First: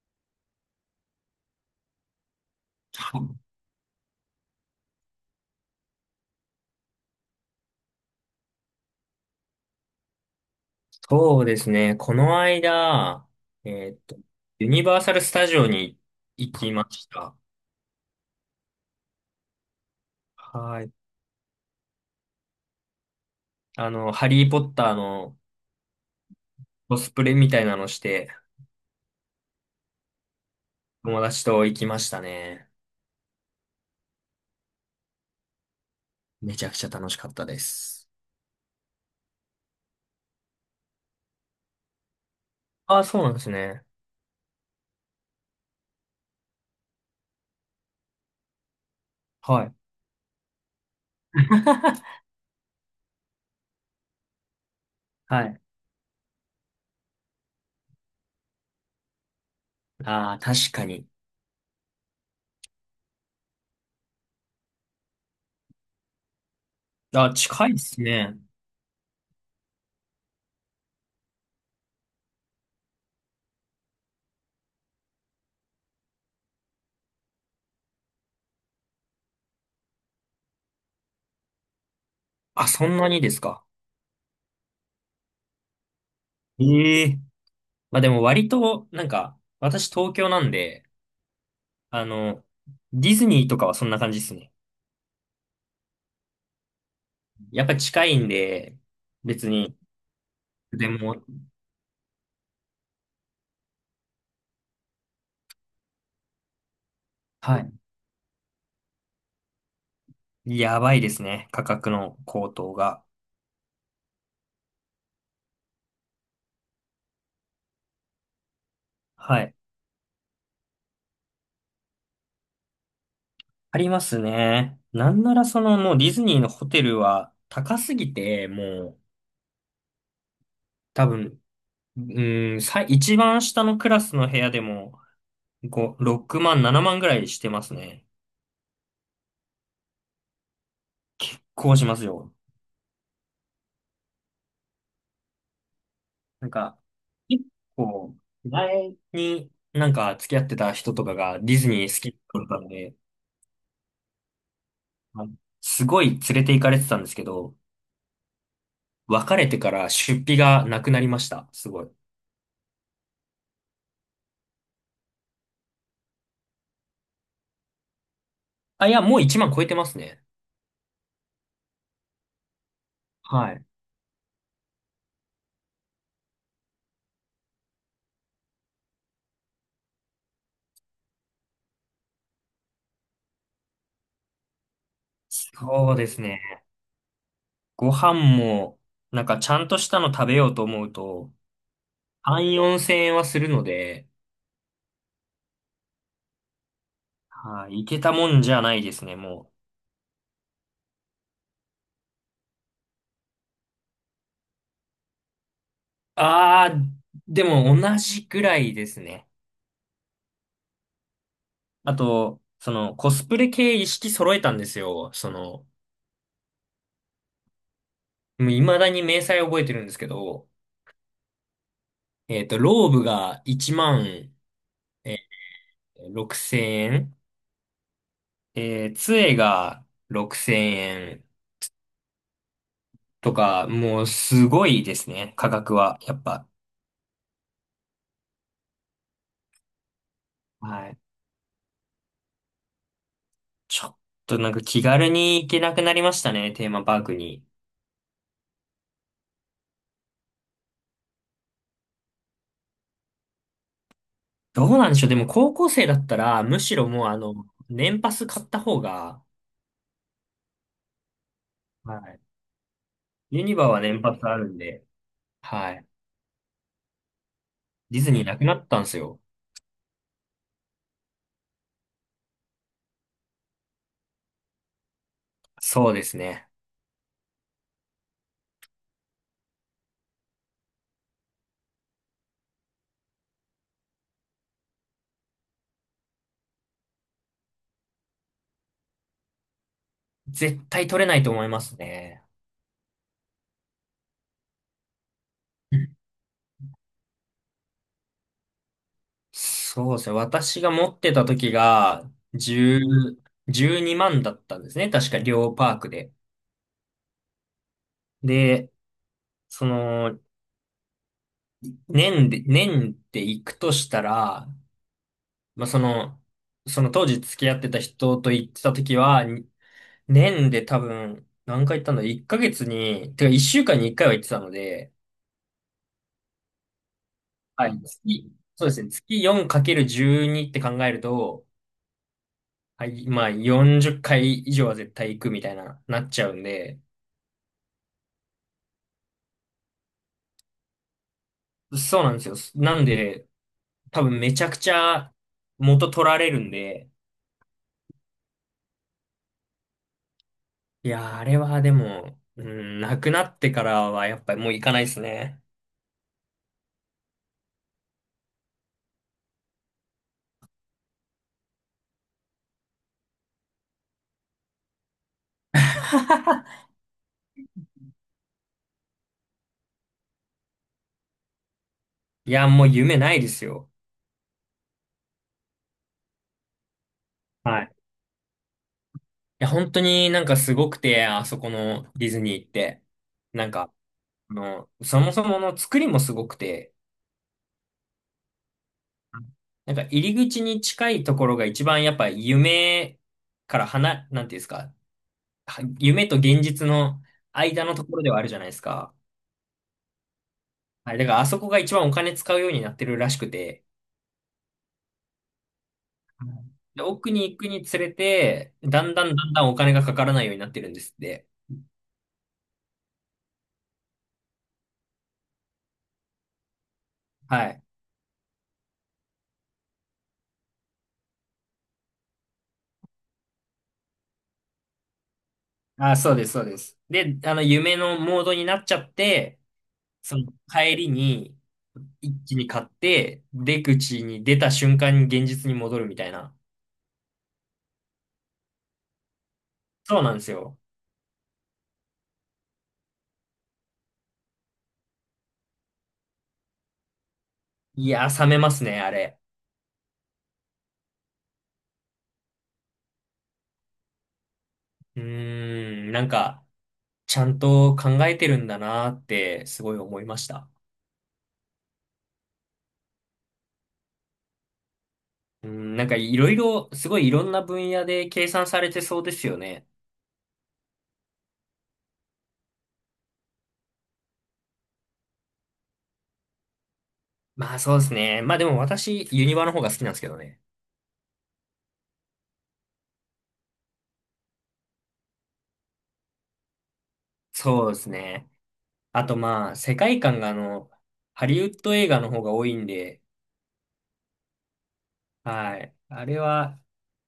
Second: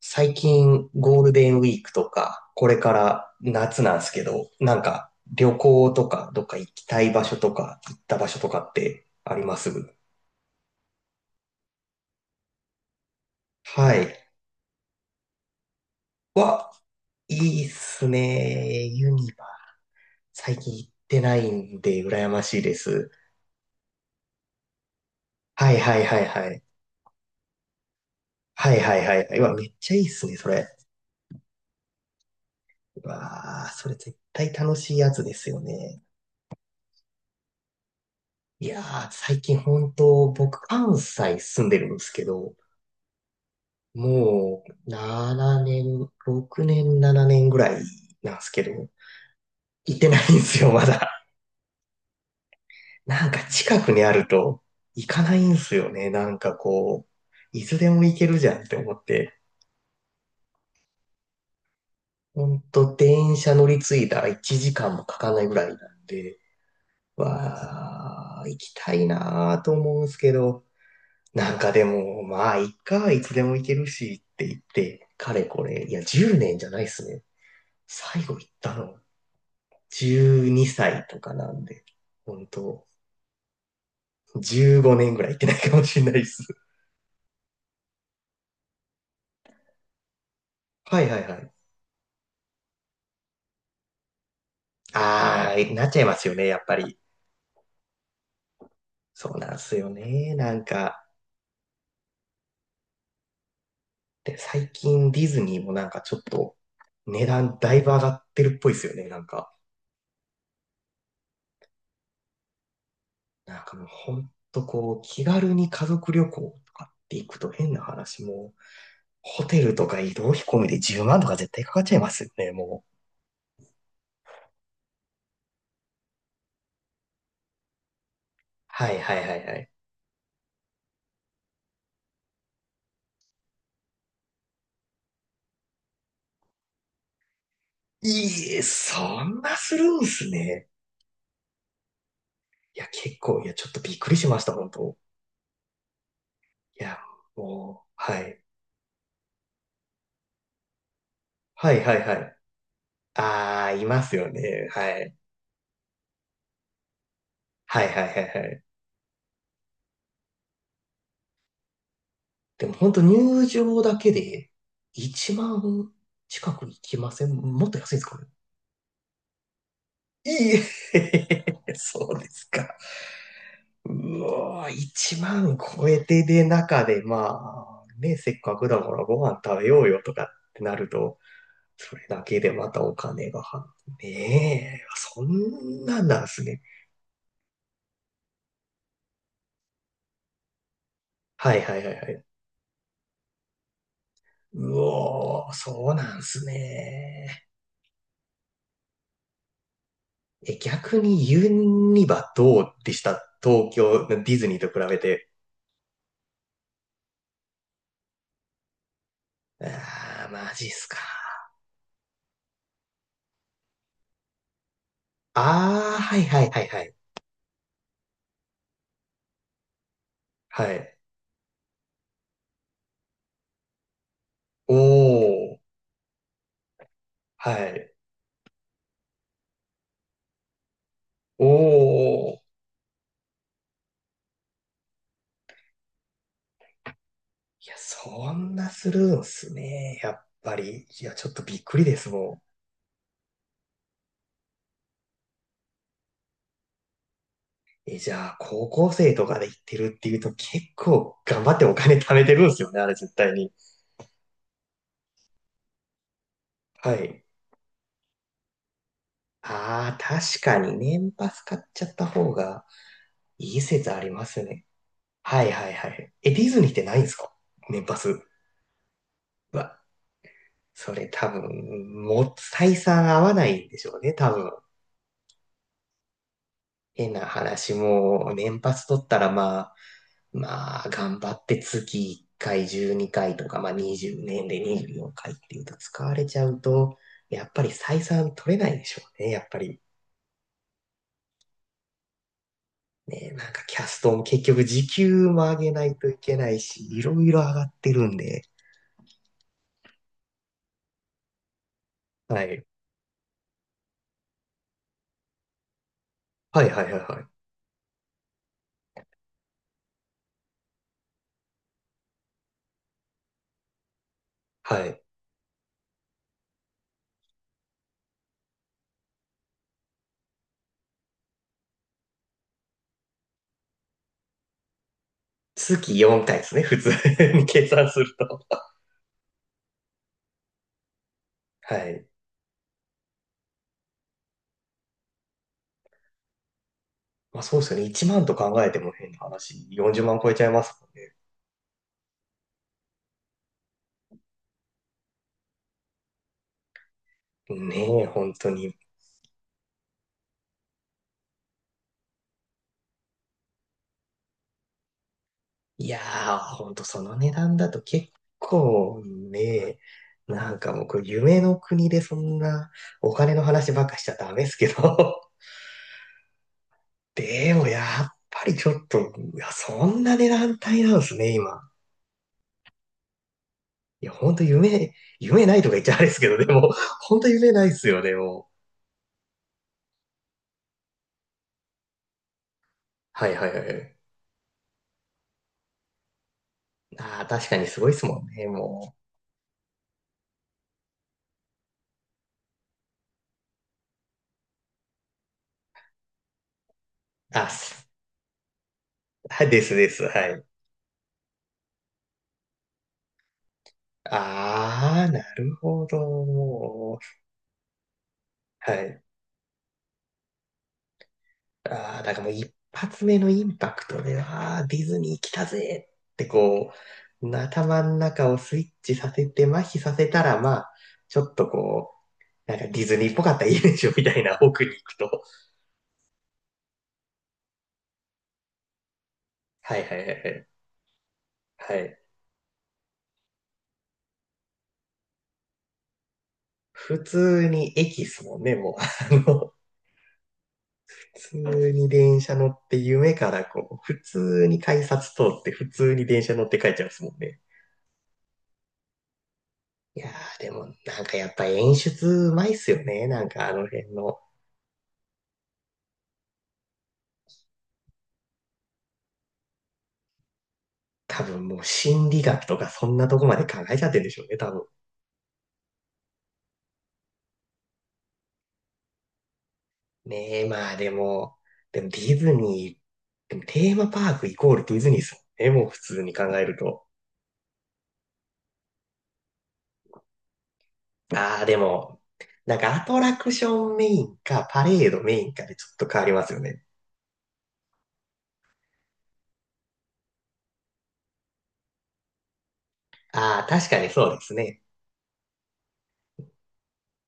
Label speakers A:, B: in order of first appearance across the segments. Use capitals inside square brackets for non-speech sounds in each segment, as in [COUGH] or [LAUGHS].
A: 最近ゴールデンウィークとか、これから夏なんですけど、なんか旅行とか、どっか行きたい場所とか、行った場所とかってあります？
B: そうですね。この間、え
A: は
B: ーっと、
A: い。
B: ユニバーサル・スタジオに行き
A: わ、
B: まし
A: い
B: た。
A: いっすね。ユニバ。最近
B: は
A: 行っ
B: い。
A: てないんで、羨ましいです。
B: ハリー・ポッターの
A: はいはいはいはい。
B: コスプレみたいなのして、
A: はいはいはいはい。うわ、めっちゃいいっすね、それ。
B: 友達と行きましたね。
A: うわー、それ絶対楽しいやつですよね。
B: めちゃくちゃ楽しかったです。
A: いやー、最近本当、僕、関西住んでるんですけど、
B: ああ、そうなんですね。
A: もう、7年、6年、7年ぐらいなんですけど、
B: はい。
A: 行ってないんですよ、まだ。
B: [LAUGHS]
A: [LAUGHS] なんか近くにあると、行かな
B: は
A: いんで
B: い。
A: すよね。なんかこう、いつでも行けるじゃんって思って。
B: ああ、確かに。
A: ほんと、電車乗り継いだ1時間もかかないぐらいなんで、
B: あ、近いですね。
A: わー、行きたいなーと思うんですけど、なんかでも、まあ、いっか、いつでも行けるしって言って、かれこれ、いや、10年じゃないっすね。最後行ったの、12歳とかなんで、本
B: あ、そ
A: 当
B: んなにですか。
A: 15年ぐらい行ってないかもしれないです。
B: ええ。まあでも割と、なんか、私東京なん
A: [LAUGHS]
B: で、
A: はいはいはい。
B: あの、ディズニーとかはそんな感じですね。
A: ああ、なっちゃいますよね、やっぱり。
B: やっぱり近いんで、
A: そう
B: 別
A: なんす
B: に、
A: よね。なん
B: で
A: か、
B: も、
A: で、最近ディズニーもなんかちょっと値段
B: はい。
A: だいぶ上がってるっぽいですよね、なんか。
B: やばいですね。価格の高騰が。
A: なんかもうほんとこう、気軽に家族旅行とかって行くと変な話も、
B: は
A: ホ
B: い。
A: テルとか移動費込みで10万とか絶対かかっちゃいますよね、もう。
B: ありますね。なんならもうディズニーのホテルは高すぎて、
A: は
B: も
A: い
B: う
A: はいはいはい。
B: 多分、うん、一番下のクラスの部屋でも5、6万、7万ぐらいしてますね。
A: いいえ、そんなするんすね。
B: 結構しますよ。
A: いや、結構、いや、ちょっとびっくりしました、本当。
B: なんか、
A: いや、
B: 結
A: もう、
B: 構、
A: はい。
B: 前になんか付き合ってた人とかがディズ
A: は
B: ニ
A: いは
B: ー
A: い
B: 好
A: は
B: き
A: い。
B: だったんで、
A: ああ、いますよね。はい。
B: あのすごい連れて行かれてたんですけど、
A: はいはいはいはい。
B: 別れてから出費がなくなりました。すごい。
A: でも本当入場だけで1万近くいきません？もっと安いんですかね。
B: あ、いや、もう1万超えてますね。
A: いいえ。 [LAUGHS] そうですか。
B: はい。
A: うわー、1万超えてで中で、まあ、ね、せっかくだからご飯食べようよとかってなると、それだけでまたお金がは、ねえ、そん
B: そう
A: な
B: で
A: ん
B: す
A: なん
B: ね。
A: すね。
B: ご飯も、なんかちゃんとしたの食べようと思うと、
A: はいはいはいはい。
B: 3、4千円はするので、
A: うおー、そうなんすね。
B: はい、いけたもんじゃないですね、もう。
A: え、逆にユニバどうでした？東京、ディズニーと比べて。
B: あー、でも同じぐらいですね。
A: あー、マジっすか。
B: あと、コスプレ系一式揃えたんですよ。も
A: あー、はいはいはいはい。
B: う未だに明細覚えてるんですけど、
A: はい。
B: ローブが1万
A: お
B: え
A: ー、
B: 6000円。
A: はい。
B: 杖が6000円
A: おー。
B: とか、もうすごいですね、価格は。やっぱ。
A: いや、そんなするんすね。やっぱり。
B: はい。
A: いや、ちょっとびっくりですも
B: ちょっとなんか気軽に行けなくなりましたね、テーマパークに。
A: ん。え、じゃあ、高校生とかで行ってるっていうと結構頑張ってお金貯めてるんすよね、あれ絶対に。
B: どうなんでしょう。でも高校生だったら、むしろ
A: は
B: もう
A: い。
B: 年パス買った方が、
A: ああ、確かに年パス買っちゃっ
B: は
A: た
B: い。
A: 方が
B: ユニ
A: いい
B: バは
A: 説あ
B: 年
A: り
B: パス
A: ま
B: あ
A: す
B: るん
A: ね。
B: で、
A: はいは
B: は
A: い
B: い。
A: はい。え、ディズニーってないんですか？年パ
B: ディ
A: ス。
B: ズニ
A: う
B: ーなくなったんですよ。
A: わ、それ多分、もう採算合わないんでしょうね、多分。
B: そうですね。
A: 変な話も、年パス取ったらまあ、まあ、頑張って月1回12回とか、まあ20年で24回っていうと使われちゃうと、やっぱり採算取れないでしょうね、やっぱり。
B: 絶対取れないと思いますね。
A: ね、なんかキャストも結局時給も上げないといけないし、いろいろ上がってるんで。
B: そうですね。私が持ってた時が、
A: はい。
B: 10、12万だったんですね。確か、両パークで。
A: はいはいはいはい。
B: で、その、年で行くとしたら、
A: はい。
B: まあ、その当時付き合ってた人と行ってた時は、年で多分、何回行ったんだ ?1 ヶ月に、てか1週間に1回は行ってたので、
A: 月4回ですね、普通に [LAUGHS] 計
B: はい。
A: 算すると。
B: そうですね。月 4×12 って考えると、
A: はい。
B: はい、まあ40回以上は絶対行くみたいな、なっちゃうんで、
A: まあそうですよね。1万と考えても変な話、40万超えちゃいますも
B: そうなんですよ。なんで、多分めちゃくちゃ元取られるんで、
A: んね。ねえ、本当に。
B: いやー、あれはでも、うん、なくなってからはやっぱりもう行かないですね。
A: いやー、本当その値段だと結構ね、なんかもうこれ夢の国でそんなお金の話ばっかしちゃダメですけど。
B: [LAUGHS]
A: でもやっぱりちょっと、いやそんな値段帯なんですね、今。
B: いや、もう夢ないですよ。
A: いや、ほんと夢ないとか言っちゃあれですけど、でも、[LAUGHS] ほんと夢
B: は
A: ないっ
B: い。い
A: すよね、もう。
B: や、本当になんかすごくて、あそこのディズニー行って。
A: はいは
B: な
A: い
B: ん
A: は
B: か、
A: い。
B: そもそもの作りもすごくて、
A: ああ、確かにすごいっすもんね、も
B: なんか入り口に近いところが一番やっぱ夢から離、なんていうんですか、は夢と現実の
A: う。
B: 間のところではあるじゃないですか。
A: はい、ですです、はい。
B: はい、だからあそこが一番お金使うようになってるらしくて、
A: ああ、なるほど、
B: で、
A: も
B: 奥に行くにつれて、
A: う。は
B: だん
A: い。
B: だんだんだんお金がかからないようになってるんですって。
A: ああ、だからもう一発目のインパクトで、ああ、ディズニー来たぜってこう、
B: はい。
A: 頭の中をスイッチさせて、麻痺させたら、まあ、ちょっとこう、なんかディズニーっぽかったらいいでしょみたいな奥に行くと。
B: あ、そうです、そうです。で、夢のモードになっちゃって、
A: はいはいは
B: その
A: い
B: 帰りに
A: はい。はい。
B: 一気に買って、出口に出た瞬間に現実に戻るみたいな。
A: 普通に駅っすもんね、もう。
B: そうなんですよ。
A: 普通に電車乗って夢からこう、普通に改札通って普通に電車乗って帰っちゃうんですもんね。
B: いやー、冷めますね、あれ。
A: いやー、でもなんかやっぱ演出うまいっすよね。なんかあの辺の。
B: うーん、なんか、ちゃんと考えてるんだなーって、すごい思いました。
A: 多分もう心理学とかそんなとこまで考えちゃってるんでしょうね、多分。
B: うん、なんかいろいろ、すごいいろんな分野で計算されてそうですよね。
A: ねえ、まあでも、でもディズニー、でもテーマパークイコールディズニーっすもんね、もう普通に考えると。
B: まあそうですね。まあでも私、ユニバの方が好きなんですけどね。
A: ああ、でも、なんかアトラクションメインかパレードメインかでちょっと変わりますよね。
B: そうですね。あとまあ、世界観がハリウッド映画の方が多いんで、
A: ああ、確かにそうですね。
B: はい。あれは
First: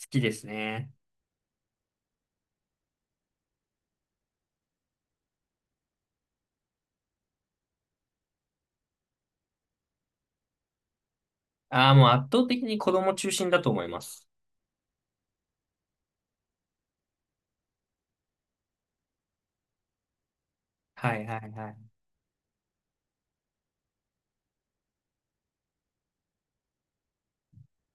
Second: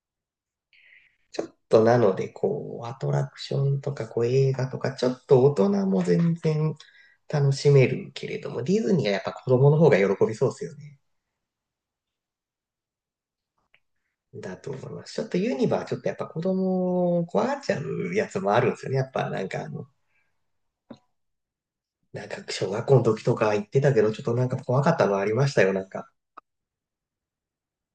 B: 好きですね。
A: ちょっとなので、こう、アトラクションとか、こう、映画とか、ちょっと大人も全然楽しめるけれども、ディズニーはやっぱ子供の方が喜びそうですよね。
B: ああ、もう圧倒的に子供中心だと思います。
A: だと思います。ちょっとやっぱ子供を怖がっちゃうやつもあるんですよね。やっぱなんか
B: はいはいはい。
A: なんか小学校の時とか行ってたけど、ちょっとなんか怖かったのありましたよ。なんか、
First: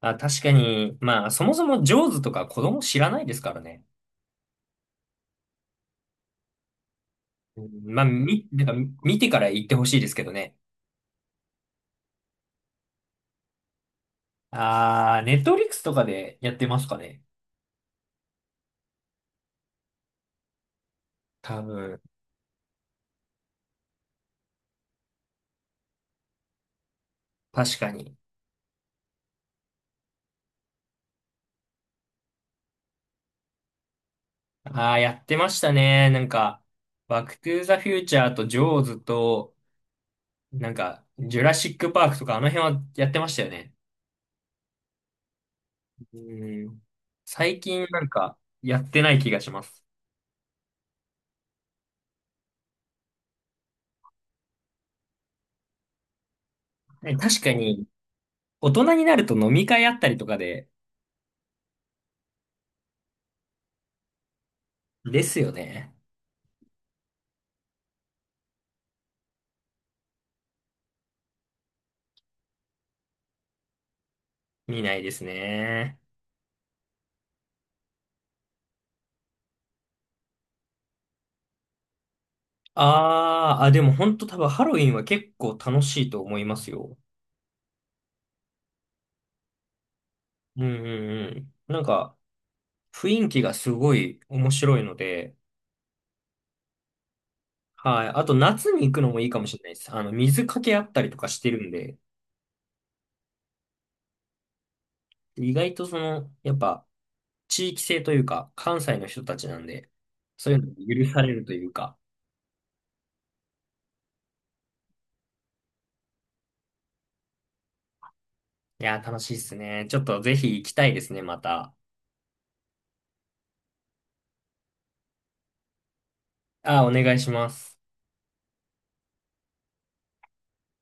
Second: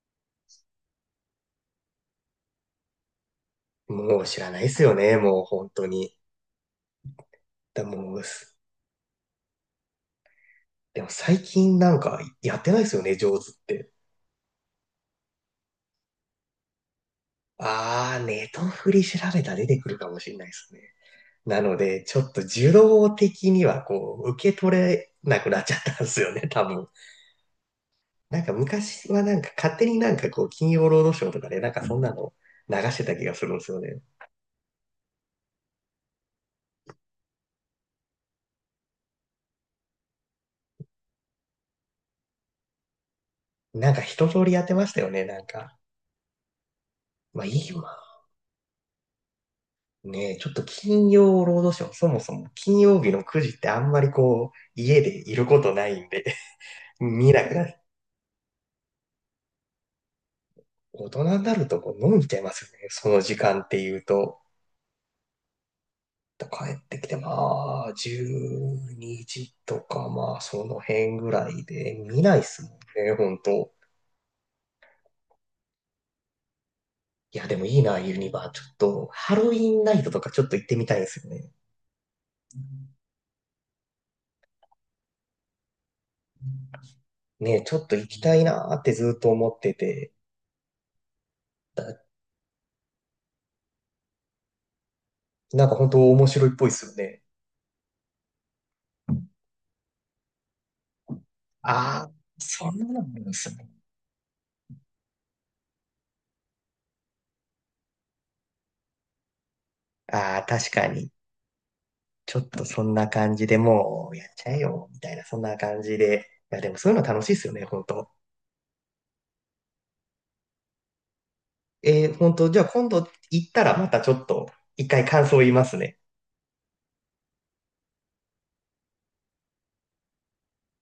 B: あ、確かに、まあそもそもジョーズとか子供知らないですからね。
A: もう知らないですよね。もう本当に。
B: うん
A: で
B: まあ、
A: もう、す
B: なんか見てから言ってほしいですけどね。
A: でも最近なんかやってないですよね、上手って。
B: あー、ネットフリックスとかでやってますかね。
A: あー、ネトフリ調べたら出てくるかもしれないですね。な
B: 多
A: の
B: 分、
A: で、ちょっと受動的にはこう、受け取れなくなっちゃったんですよね、多分。
B: 確かに。
A: なんか昔はなんか勝手になんかこう、金曜ロードショーとかでなんかそんなの流してた気がするんですよね。
B: ああ、やってましたね。なんか、バックトゥーザフューチャーとジョーズと、なんか、ジュラシックパークとか、あの辺はやってましたよね。
A: なんか一通りやってましたよね、なんか。
B: うん。
A: まあ
B: 最
A: 今
B: 近なんか、やってない気がします。
A: ね、ちょっと金曜ロードショー、そもそも金曜日の9時ってあんまりこう、家でいることないんで、[LAUGHS]
B: ね
A: 見
B: 確
A: な
B: か
A: くなっ
B: に、大人になると飲み会あったりとかで、
A: 大人になるとこう飲んじゃいますよね。その時間っていうと。
B: ですよね。
A: 帰ってきて、まあ、12時とか、まあ、その辺ぐらいで、見ないっすもんね、ほんと。
B: 見ないですね。
A: いや、でもいいな、ユニバー。ちょっと、ハロウィンナイトとかちょっと行ってみたいんですよね。
B: あーあ、でも本当多分ハロウィンは結構楽しいと思いますよ。
A: ねえ、ちょっと行きたいなーってずっと思ってて、
B: うんうんうん。なんか、雰囲気がすごい面白いので、
A: なんかほんと面白いっぽいっすよね。
B: はい。あと夏に行くのもいいかもしれないです。水かけあったりとかしてるんで、
A: ああ、そんなのもあるんですね。
B: 意外とその、やっぱ、地域性というか、関西の人たちなんで、
A: ああ、
B: そういうの
A: 確か
B: が
A: に。
B: 許されるというか、
A: ちょっとそんな感じでもうやっちゃえよ、みたいな、そんな感じで。いや、でもそういうの楽しいっすよね、本当。
B: いやー、楽しいっすね。ちょっとぜひ行きたいですね、また。
A: 本当、じゃあ今度行ったらまたちょっと一回感想言いますね。
B: あー、お願いします。